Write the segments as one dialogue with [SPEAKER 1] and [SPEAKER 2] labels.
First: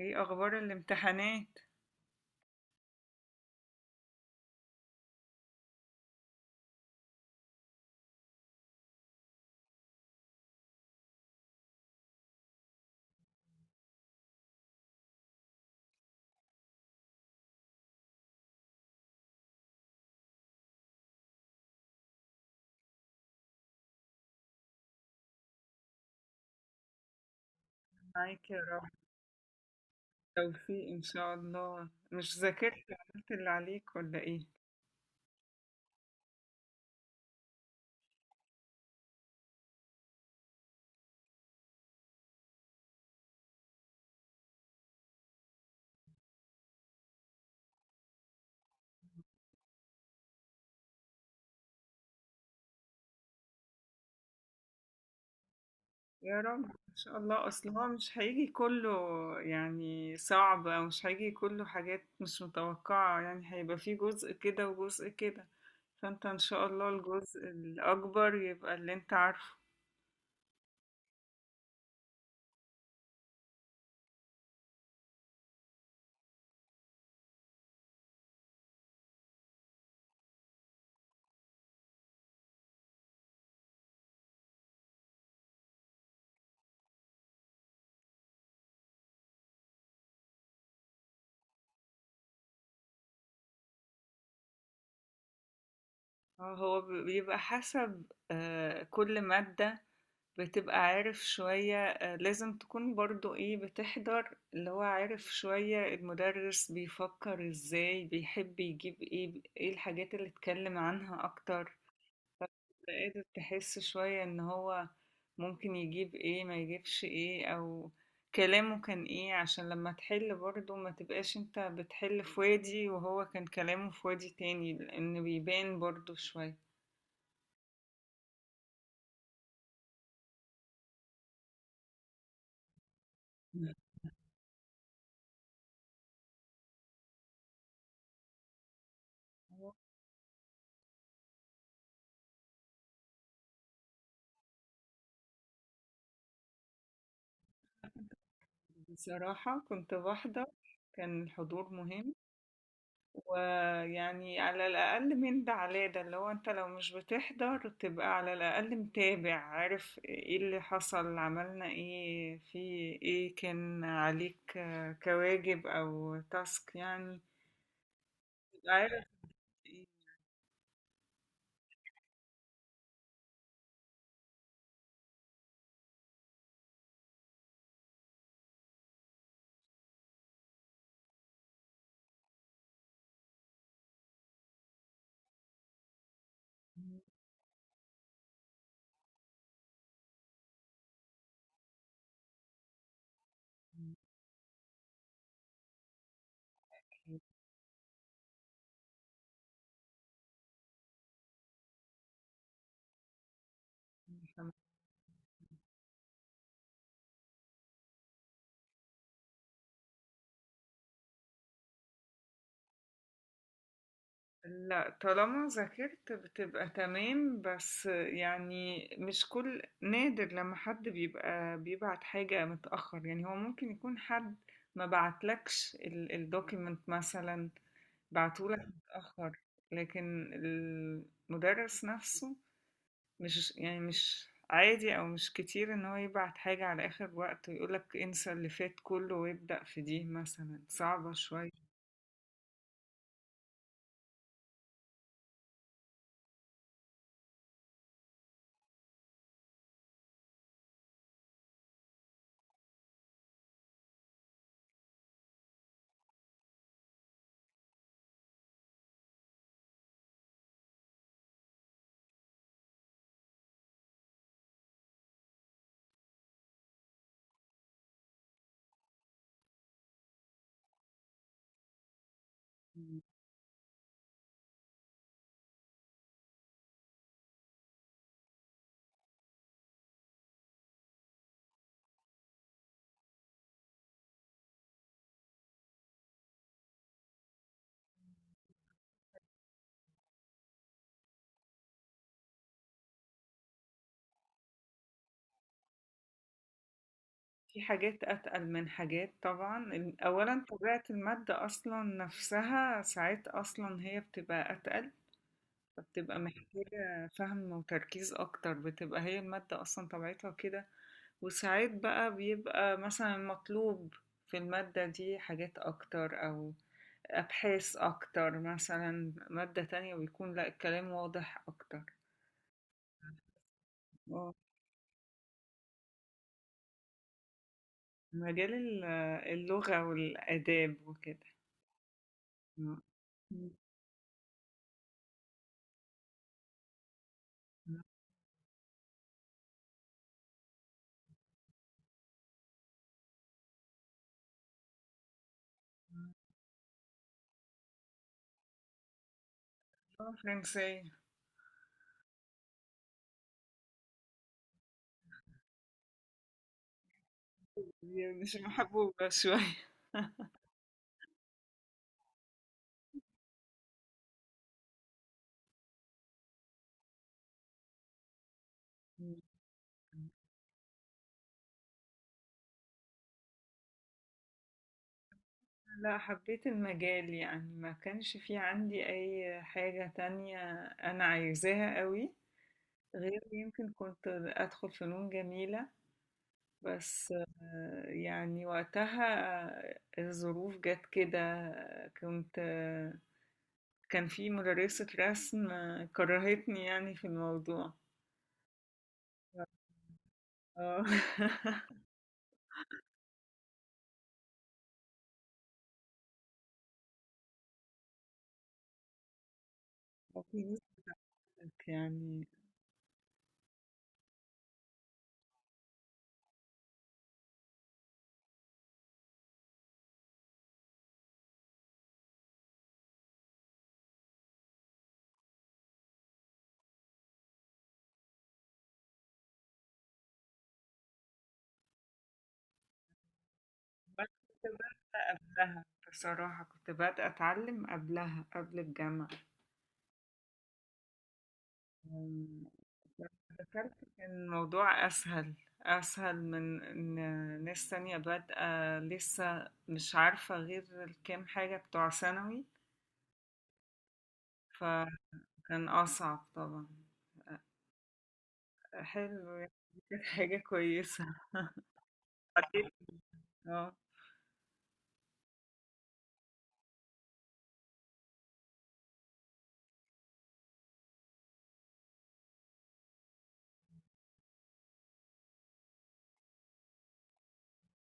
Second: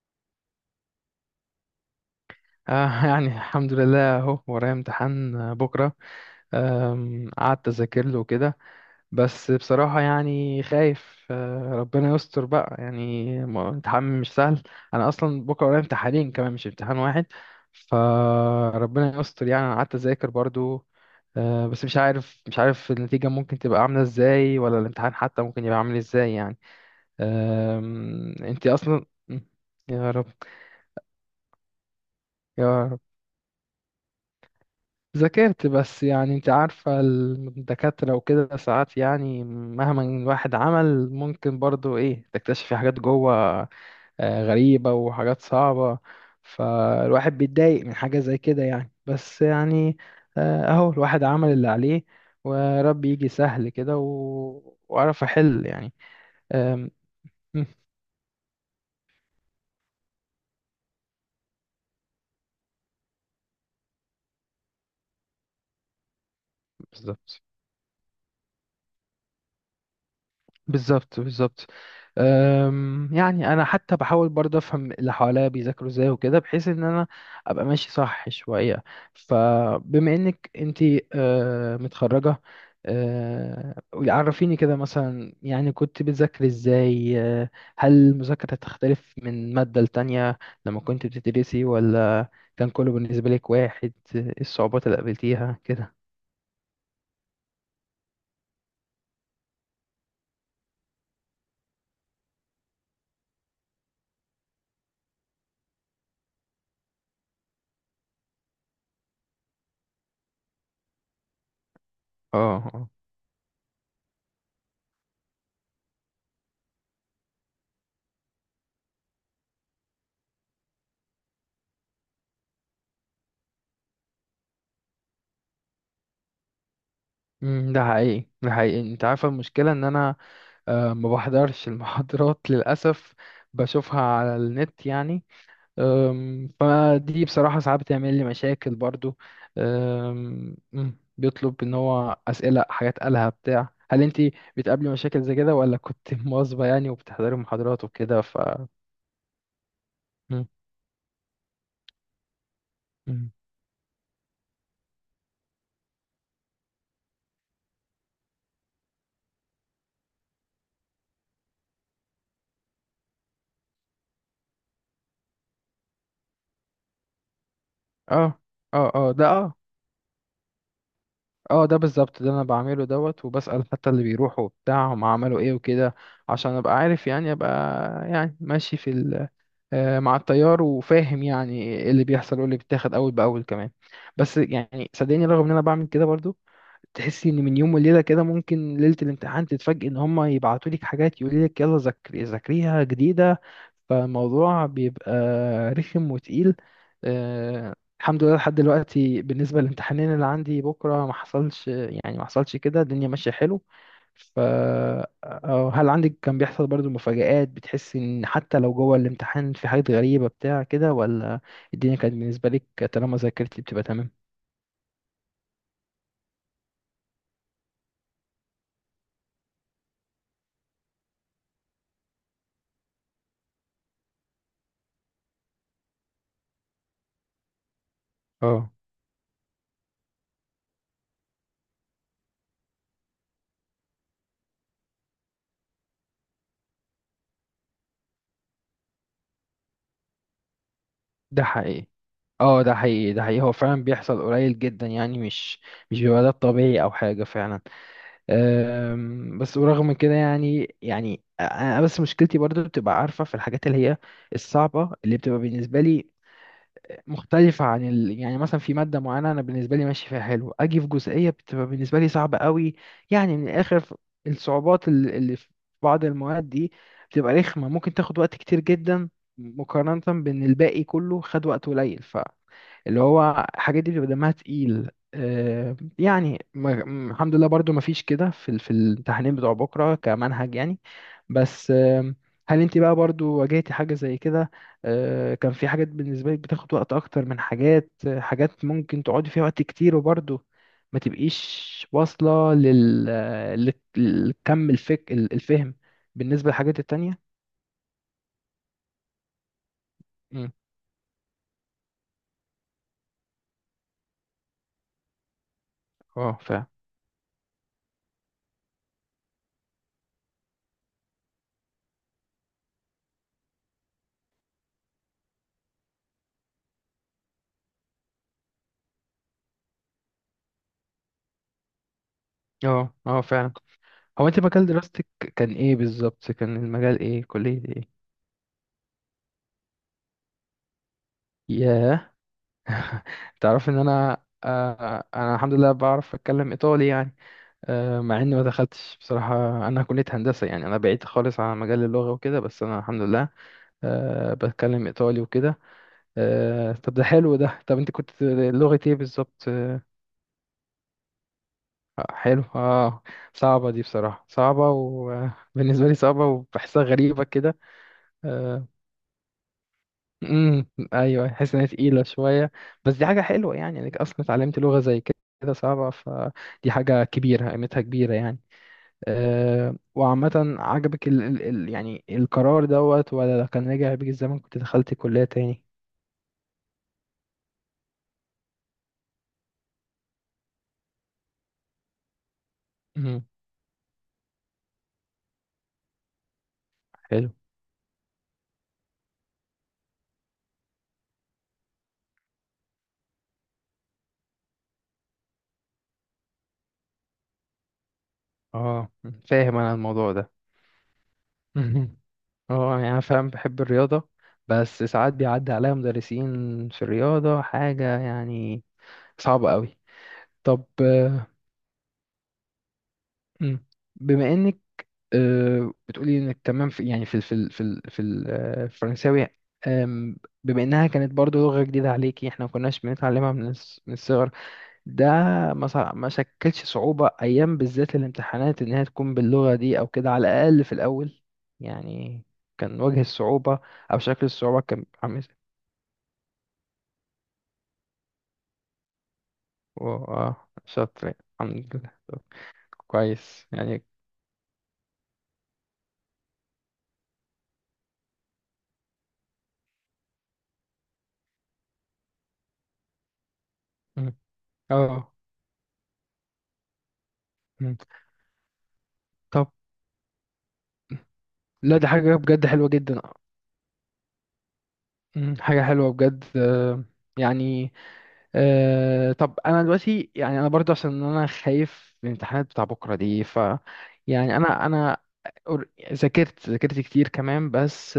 [SPEAKER 1] ايه اخبار الامتحانات؟
[SPEAKER 2] آه يعني الحمد لله اهو ورايا امتحان، بكرة. قعدت اذاكر له كده. بس بصراحة يعني خايف، ربنا يستر بقى يعني امتحان مش سهل. انا اصلا بكرة ورايا امتحانين كمان، مش امتحان واحد. فربنا يستر يعني، انا قعدت اذاكر برضو. بس مش عارف النتيجة ممكن تبقى عاملة ازاي، ولا الامتحان حتى ممكن يبقى عامل ازاي يعني.
[SPEAKER 1] معاك يا
[SPEAKER 2] انتي
[SPEAKER 1] رب
[SPEAKER 2] اصلا. يا رب.
[SPEAKER 1] توفيق ان شاء الله. مش
[SPEAKER 2] يا
[SPEAKER 1] ذاكرت
[SPEAKER 2] رب.
[SPEAKER 1] عملت اللي عليك ولا ايه؟
[SPEAKER 2] ذاكرت بس يعني، انت عارفة الدكاترة وكده، ساعات يعني مهما الواحد عمل ممكن برضو ايه تكتشفي حاجات جوه، غريبة وحاجات صعبة. فالواحد بيتضايق من حاجة زي كده يعني، بس يعني اهو الواحد عمل اللي عليه. وربي يجي سهل كده وعرف احل يعني.
[SPEAKER 1] يا رب
[SPEAKER 2] آم،
[SPEAKER 1] ان شاء الله.
[SPEAKER 2] مم.
[SPEAKER 1] اصل هو مش هيجي كله، يعني صعب او مش هيجي كله، حاجات مش متوقعة، يعني هيبقى فيه جزء كده وجزء كده. فانت ان شاء الله الجزء
[SPEAKER 2] بالظبط،
[SPEAKER 1] الاكبر يبقى اللي انت عارفه.
[SPEAKER 2] بالظبط، بالظبط. يعني انا حتى بحاول برضه افهم اللي حواليا بيذاكروا ازاي وكده، بحيث ان انا ابقى ماشي صح شويه. فبما انك انتي متخرجه، عرفيني كده مثلا يعني كنت بتذاكري ازاي. هل المذاكره تختلف من ماده لتانية لما كنت بتدرسي، ولا كان كله بالنسبه لك واحد؟ إيه الصعوبات اللي قابلتيها كده؟
[SPEAKER 1] هو بيبقى حسب، كل مادة بتبقى عارف شوية، لازم تكون برضو ايه، بتحضر اللي هو عارف شوية المدرس بيفكر ازاي، بيحب يجيب ايه الحاجات اللي اتكلم عنها اكتر.
[SPEAKER 2] اه، آه.
[SPEAKER 1] قادر تحس شوية ان هو ممكن يجيب ايه ما يجيبش ايه، او كلامه كان ايه، عشان لما تحل برضو ما تبقاش انت بتحل في وادي وهو كان كلامه في وادي تاني، لان بيبان برضو شوية.
[SPEAKER 2] ده حقيقي، ده حقيقي، انت عارفه المشكله ان انا ما بحضرش المحاضرات للأسف. بشوفها على النت يعني. فدي بصراحة ساعات بتعمل لي مشاكل برضو. بيطلب ان هو أسئلة حاجات قالها بتاع، هل انتي بتقابلي مشاكل زي كده، ولا كنت مواظبة يعني وبتحضري محاضرات وكده ف.
[SPEAKER 1] بصراحة كنت
[SPEAKER 2] مم،
[SPEAKER 1] بحضر، كان الحضور مهم.
[SPEAKER 2] مم.
[SPEAKER 1] ويعني على الأقل من ده على ده، اللي هو أنت لو مش بتحضر تبقى على الأقل متابع، عارف ايه اللي حصل، عملنا ايه في ايه، كان عليك كواجب أو تاسك يعني،
[SPEAKER 2] اه،
[SPEAKER 1] تبقى
[SPEAKER 2] اه،
[SPEAKER 1] عارف
[SPEAKER 2] اه ده اه.
[SPEAKER 1] ايه.
[SPEAKER 2] اه، ده بالظبط، ده انا بعمله دوت، وبسأل حتى اللي بيروحوا بتاع هم عملوا ايه وكده، عشان ابقى عارف يعني، يعني ماشي في، مع التيار وفاهم يعني ايه اللي بيحصل وايه اللي بيتاخد اول باول كمان. بس يعني صدقني، رغم ان انا بعمل كده برضو، تحسي ان من يوم وليله كده ممكن ليله الامتحان تتفاجئي ان هم يبعتوا لك حاجات يقولوا لك يلا ذاكري، ذاكريها جديده. فالموضوع بيبقى رخم وتقيل. آه، الحمد لله لحد دلوقتي بالنسبه للامتحانين اللي عندي بكره ما حصلش يعني، ما حصلش كده، الدنيا ماشيه حلو. ف، أو هل عندك كان بيحصل برضو مفاجآت بتحس ان حتى لو جوه الامتحان في حاجات غريبة بتاع كده، ولا الدنيا كانت بالنسبة لك طالما ذاكرتي بتبقى تمام؟
[SPEAKER 1] لا، طالما ذاكرت بتبقى تمام، بس يعني مش كل نادر لما حد بيبقى بيبعت حاجة متأخر، يعني هو ممكن يكون حد ما بعتلكش الدوكيمنت مثلا، بعتولك
[SPEAKER 2] اه،
[SPEAKER 1] متأخر. لكن المدرس نفسه، مش يعني مش عادي او مش كتير ان هو يبعت حاجة على اخر وقت ويقولك انسى اللي فات كله وابدأ في دي، مثلا صعبة
[SPEAKER 2] ده
[SPEAKER 1] شوية.
[SPEAKER 2] حقيقي. اه، ده حقيقي، ده حقيقي، هو فعلا بيحصل قليل جدا يعني، مش بيبقى ده الطبيعي او حاجة فعلا. بس ورغم كده يعني انا بس مشكلتي برضو بتبقى عارفة في الحاجات اللي هي الصعبة اللي بتبقى بالنسبة لي، مختلفة عن يعني مثلا، في مادة معينة أنا بالنسبة لي ماشي فيها حلو، أجي في جزئية بتبقى بالنسبة لي صعبة قوي. يعني من الآخر الصعوبات اللي في بعض المواد دي بتبقى رخمة، ممكن تاخد وقت كتير جدا مقارنة بإن الباقي كله خد وقت قليل. اللي هو الحاجات دي بيبقى دمها تقيل. يعني الحمد لله برضو ما فيش كده في في الامتحانين بتوع بكرة كمنهج يعني. بس هل انت بقى برضو واجهتي حاجة زي كده؟ كان في حاجات بالنسبة لك بتاخد وقت اكتر من حاجات، حاجات ممكن تقعدي فيها وقت كتير وبرضو ما تبقيش واصلة الفهم بالنسبة للحاجات التانية؟
[SPEAKER 1] في حاجات اتقل من حاجات طبعا، اولا
[SPEAKER 2] مم.
[SPEAKER 1] طبيعة المادة اصلا نفسها ساعات اصلا هي بتبقى اتقل، فبتبقى
[SPEAKER 2] اه، فعلا.
[SPEAKER 1] محتاجة فهم وتركيز أكتر، بتبقى هي المادة أصلا طبيعتها كده. وساعات بقى بيبقى مثلا مطلوب في المادة دي حاجات أكتر أو أبحاث أكتر، مثلا مادة تانية بيكون لأ الكلام واضح أكتر.
[SPEAKER 2] اه، اه، فعلا. هو
[SPEAKER 1] اه.
[SPEAKER 2] انت مجال دراستك كان ايه بالظبط؟ كان المجال ايه؟ كلية ايه؟
[SPEAKER 1] مجال اللغة والآداب وكده.
[SPEAKER 2] ياه.
[SPEAKER 1] م. م.
[SPEAKER 2] تعرف ان انا، الحمد لله بعرف اتكلم ايطالي يعني.
[SPEAKER 1] م.
[SPEAKER 2] مع اني ما دخلتش بصراحة. انا كلية هندسة يعني، انا بعيد خالص عن مجال اللغة وكده، بس انا الحمد لله بتكلم ايطالي وكده. طب ده حلو ده. طب انت كنت لغة ايه بالظبط؟
[SPEAKER 1] اللغة الفرنسية دي.
[SPEAKER 2] حلو، اه. صعبة دي بصراحة، صعبة وبالنسبة لي صعبة وبحسها غريبة كده.
[SPEAKER 1] مش
[SPEAKER 2] آه،
[SPEAKER 1] محبوبة شوية.
[SPEAKER 2] امم ايوه، حاسس ان هي تقيله شويه. بس دي حاجه حلوه يعني انك اصلا اتعلمت لغه زي كده صعبه، فدي حاجه كبيره قيمتها كبيره يعني.
[SPEAKER 1] م.
[SPEAKER 2] وعامه، عجبك ال ال ال يعني القرار دوت، ولا لو كان رجع بيك الزمن كنت دخلت كليه تاني؟
[SPEAKER 1] لا، حبيت المجال، يعني ما كانش في عندي أي حاجة تانية أنا عايزاها قوي، غير
[SPEAKER 2] امم
[SPEAKER 1] يمكن كنت أدخل فنون جميلة. بس
[SPEAKER 2] حلو،
[SPEAKER 1] يعني وقتها الظروف جت كده. كنت كان في مدرسة رسم كرهتني يعني في الموضوع.
[SPEAKER 2] اه. فاهم انا الموضوع ده.
[SPEAKER 1] اه.
[SPEAKER 2] مهم. اه يعني انا فاهم، بحب الرياضه، بس ساعات بيعدي عليا مدرسين في الرياضه حاجه يعني صعبه قوي.
[SPEAKER 1] وفي ناس
[SPEAKER 2] طب.
[SPEAKER 1] يعني.
[SPEAKER 2] مم. بما انك بتقولي انك تمام في، يعني، الفرنساوي، آم، بما انها كانت برضو لغة جديدة عليكي احنا ما كناش بنتعلمها من من الصغر، ده ما شكلش صعوبة ايام بالذات الامتحانات انها تكون باللغة دي او كده، على الاقل في الاول يعني؟ كان وجه الصعوبة او
[SPEAKER 1] بس
[SPEAKER 2] شكل
[SPEAKER 1] كنت
[SPEAKER 2] الصعوبة كان
[SPEAKER 1] بادئة
[SPEAKER 2] عامل ازاي؟
[SPEAKER 1] قبلها، بصراحة كنت بادئة أتعلم قبلها قبل الجامعة.
[SPEAKER 2] واو، اه، شاطر الحمد لله. طب
[SPEAKER 1] إمم، لمّا
[SPEAKER 2] كويس
[SPEAKER 1] ذاكرت
[SPEAKER 2] يعني.
[SPEAKER 1] كان الموضوع أسهل، أسهل من إن ناس تانية بادئة لسه مش عارفة غير الكام حاجة بتوع ثانوي،
[SPEAKER 2] مم. اه.
[SPEAKER 1] فكان أصعب طبعًا.
[SPEAKER 2] مم.
[SPEAKER 1] حلو،
[SPEAKER 2] طب،
[SPEAKER 1] يعني دي كانت حاجة كويسة.
[SPEAKER 2] لا دي حاجة بجد حلوة
[SPEAKER 1] بعدين
[SPEAKER 2] جدا.
[SPEAKER 1] آه،
[SPEAKER 2] مم، حاجة حلوة بجد. يعني طب أنا دلوقتي يعني، أنا برضو عشان أنا خايف من الامتحانات بتاع بكرة دي، ف يعني أنا ذاكرت كتير كمان. بس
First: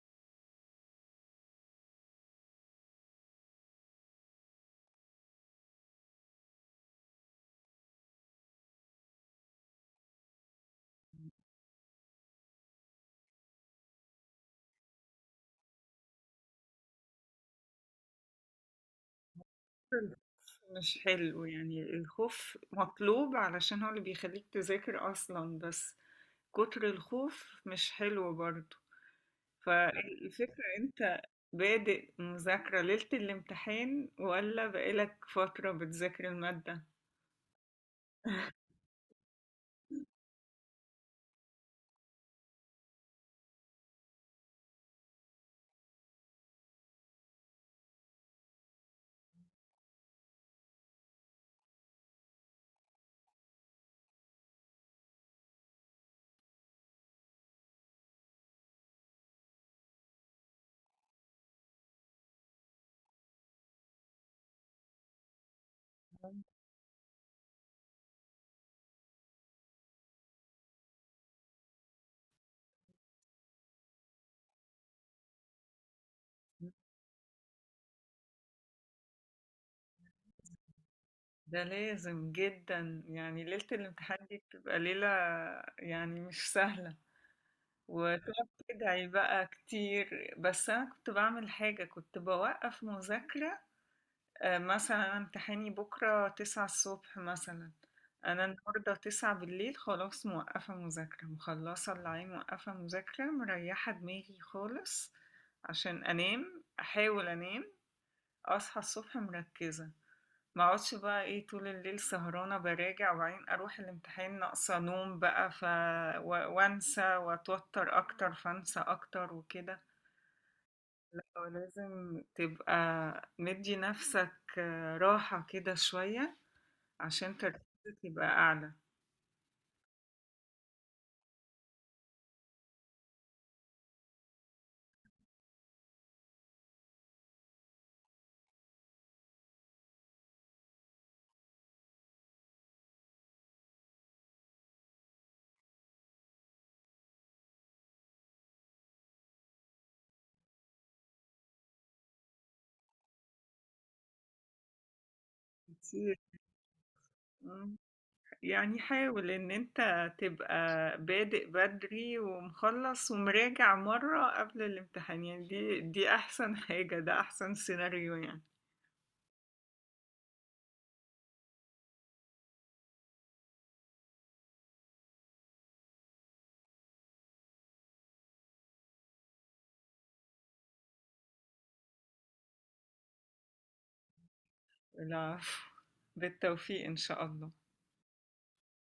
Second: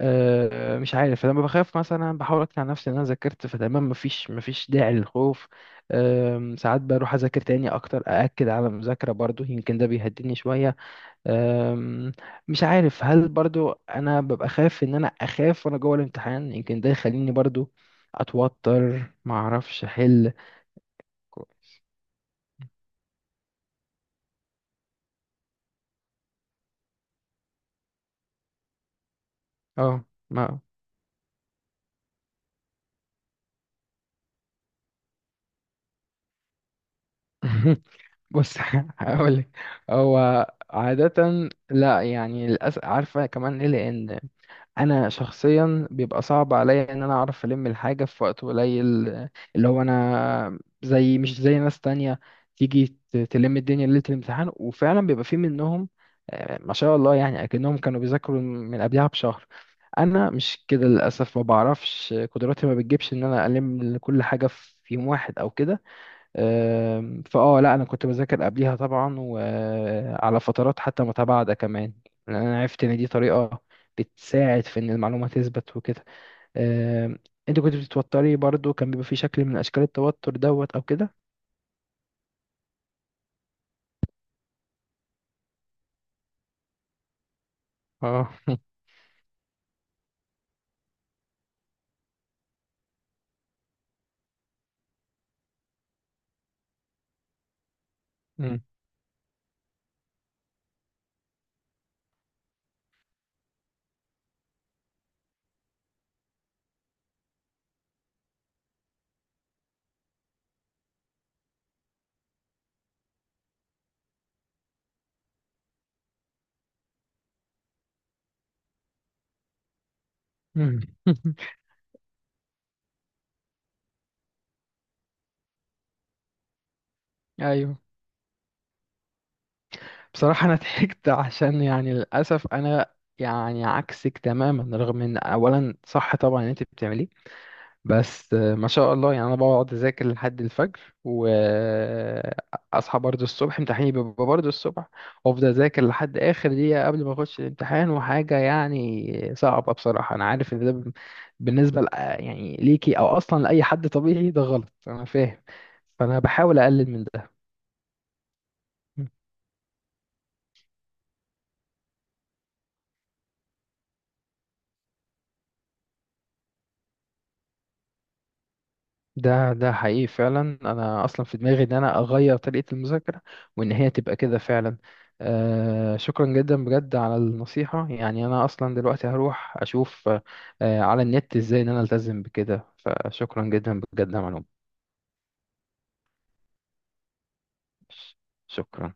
[SPEAKER 2] مش عارف، لما بخاف مثلا بحاول أقنع نفسي إن أنا ذاكرت فتمام، مفيش داعي للخوف. ساعات بروح أذاكر تاني أكتر، أأكد على المذاكرة برضو، يمكن ده بيهديني شوية. أم، مش عارف هل برضو انا ببقى خايف ان انا اخاف وانا جوه الامتحان، يمكن ده يخليني برضو اتوتر ما اعرفش احل.
[SPEAKER 1] مش حلو،
[SPEAKER 2] كو-
[SPEAKER 1] يعني الخوف مطلوب علشان هو اللي بيخلّيك تذاكر أصلًا، بس كتر الخوف مش حلو برضه.
[SPEAKER 2] اه، ما
[SPEAKER 1] فالفكرة، انت بادئ مذاكرة ليلة الامتحان ولا بقالك فترة بتذاكر المادة؟
[SPEAKER 2] بص هقولك. هو عادة لا يعني، للأسف عارفة كمان ليه، لأن انا شخصيا بيبقى صعب عليا ان انا اعرف الم الحاجه في وقت قليل. اللي هو انا، زي مش زي ناس تانية، تيجي تلم الدنيا ليله الامتحان وفعلا بيبقى في منهم ما شاء الله يعني، اكنهم كانوا بيذاكروا من قبلها بشهر. انا مش كده للاسف، ما بعرفش قدراتي ما بتجيبش ان انا الم كل حاجه في يوم واحد او كده. لا انا كنت بذاكر قبليها طبعا، وعلى فترات حتى متباعدة كمان، لان انا عرفت ان دي طريقة بتساعد في ان المعلومة تثبت وكده. آم، انت كنت بتتوتري برضو، كان بيبقى في شكل من اشكال التوتر دوت او كده؟
[SPEAKER 1] ده لازم جدا، يعني ليلة الامتحان دي بتبقى ليلة يعني مش سهلة.
[SPEAKER 2] اه.
[SPEAKER 1] وتقعد تدعي بقى كتير، بس أنا كنت بعمل حاجة، كنت بوقف مذاكرة. مثلا امتحاني بكرة 9 الصبح مثلا، أنا
[SPEAKER 2] مم.
[SPEAKER 1] النهاردة 9 بالليل خلاص موقفة مذاكرة، مخلصة اللي عليه، موقفة مذاكرة، مريحة دماغي خالص عشان أنام، أحاول أنام، أصحى الصبح مركزة. مقعدش بقى ايه طول الليل سهرانة براجع، وبعدين أروح الامتحان ناقصة نوم بقى، و... وأنسى وأتوتر أكتر، فأنسى أكتر وكده.
[SPEAKER 2] مم.
[SPEAKER 1] لازم تبقى مدي نفسك راحة كده شوية عشان تركيزك
[SPEAKER 2] ايوه.
[SPEAKER 1] يبقى أعلى
[SPEAKER 2] بصراحة انا ضحكت عشان، يعني للاسف انا يعني عكسك تماما، رغم ان اولا صح طبعا ان انت بتعمليه. بس ما شاء الله يعني، انا بقعد اذاكر لحد الفجر واصحى برضه الصبح، امتحاني بيبقى برضه الصبح، وافضل اذاكر لحد اخر دقيقه قبل ما اخش الامتحان، وحاجه يعني صعبه بصراحه، انا عارف ان ده بالنسبه يعني ليكي او اصلا لاي حد طبيعي، ده غلط، انا فاهم.
[SPEAKER 1] كتير.
[SPEAKER 2] فانا بحاول اقلل من ده.
[SPEAKER 1] مم. يعني حاول إن أنت تبقى بادئ بدري ومخلص ومراجع مرة قبل الامتحان، يعني دي أحسن حاجة، ده أحسن سيناريو يعني.
[SPEAKER 2] ده حقيقي فعلا، انا اصلا في دماغي ان انا اغير طريقة المذاكرة، وان هي تبقى كده فعلا. شكرا جدا بجد على النصيحة، يعني انا اصلا دلوقتي هروح اشوف على النت ازاي ان انا التزم بكده، فشكرا جدا بجد يا معلوم.
[SPEAKER 1] العفو. بالتوفيق إن شاء الله.
[SPEAKER 2] شكرا.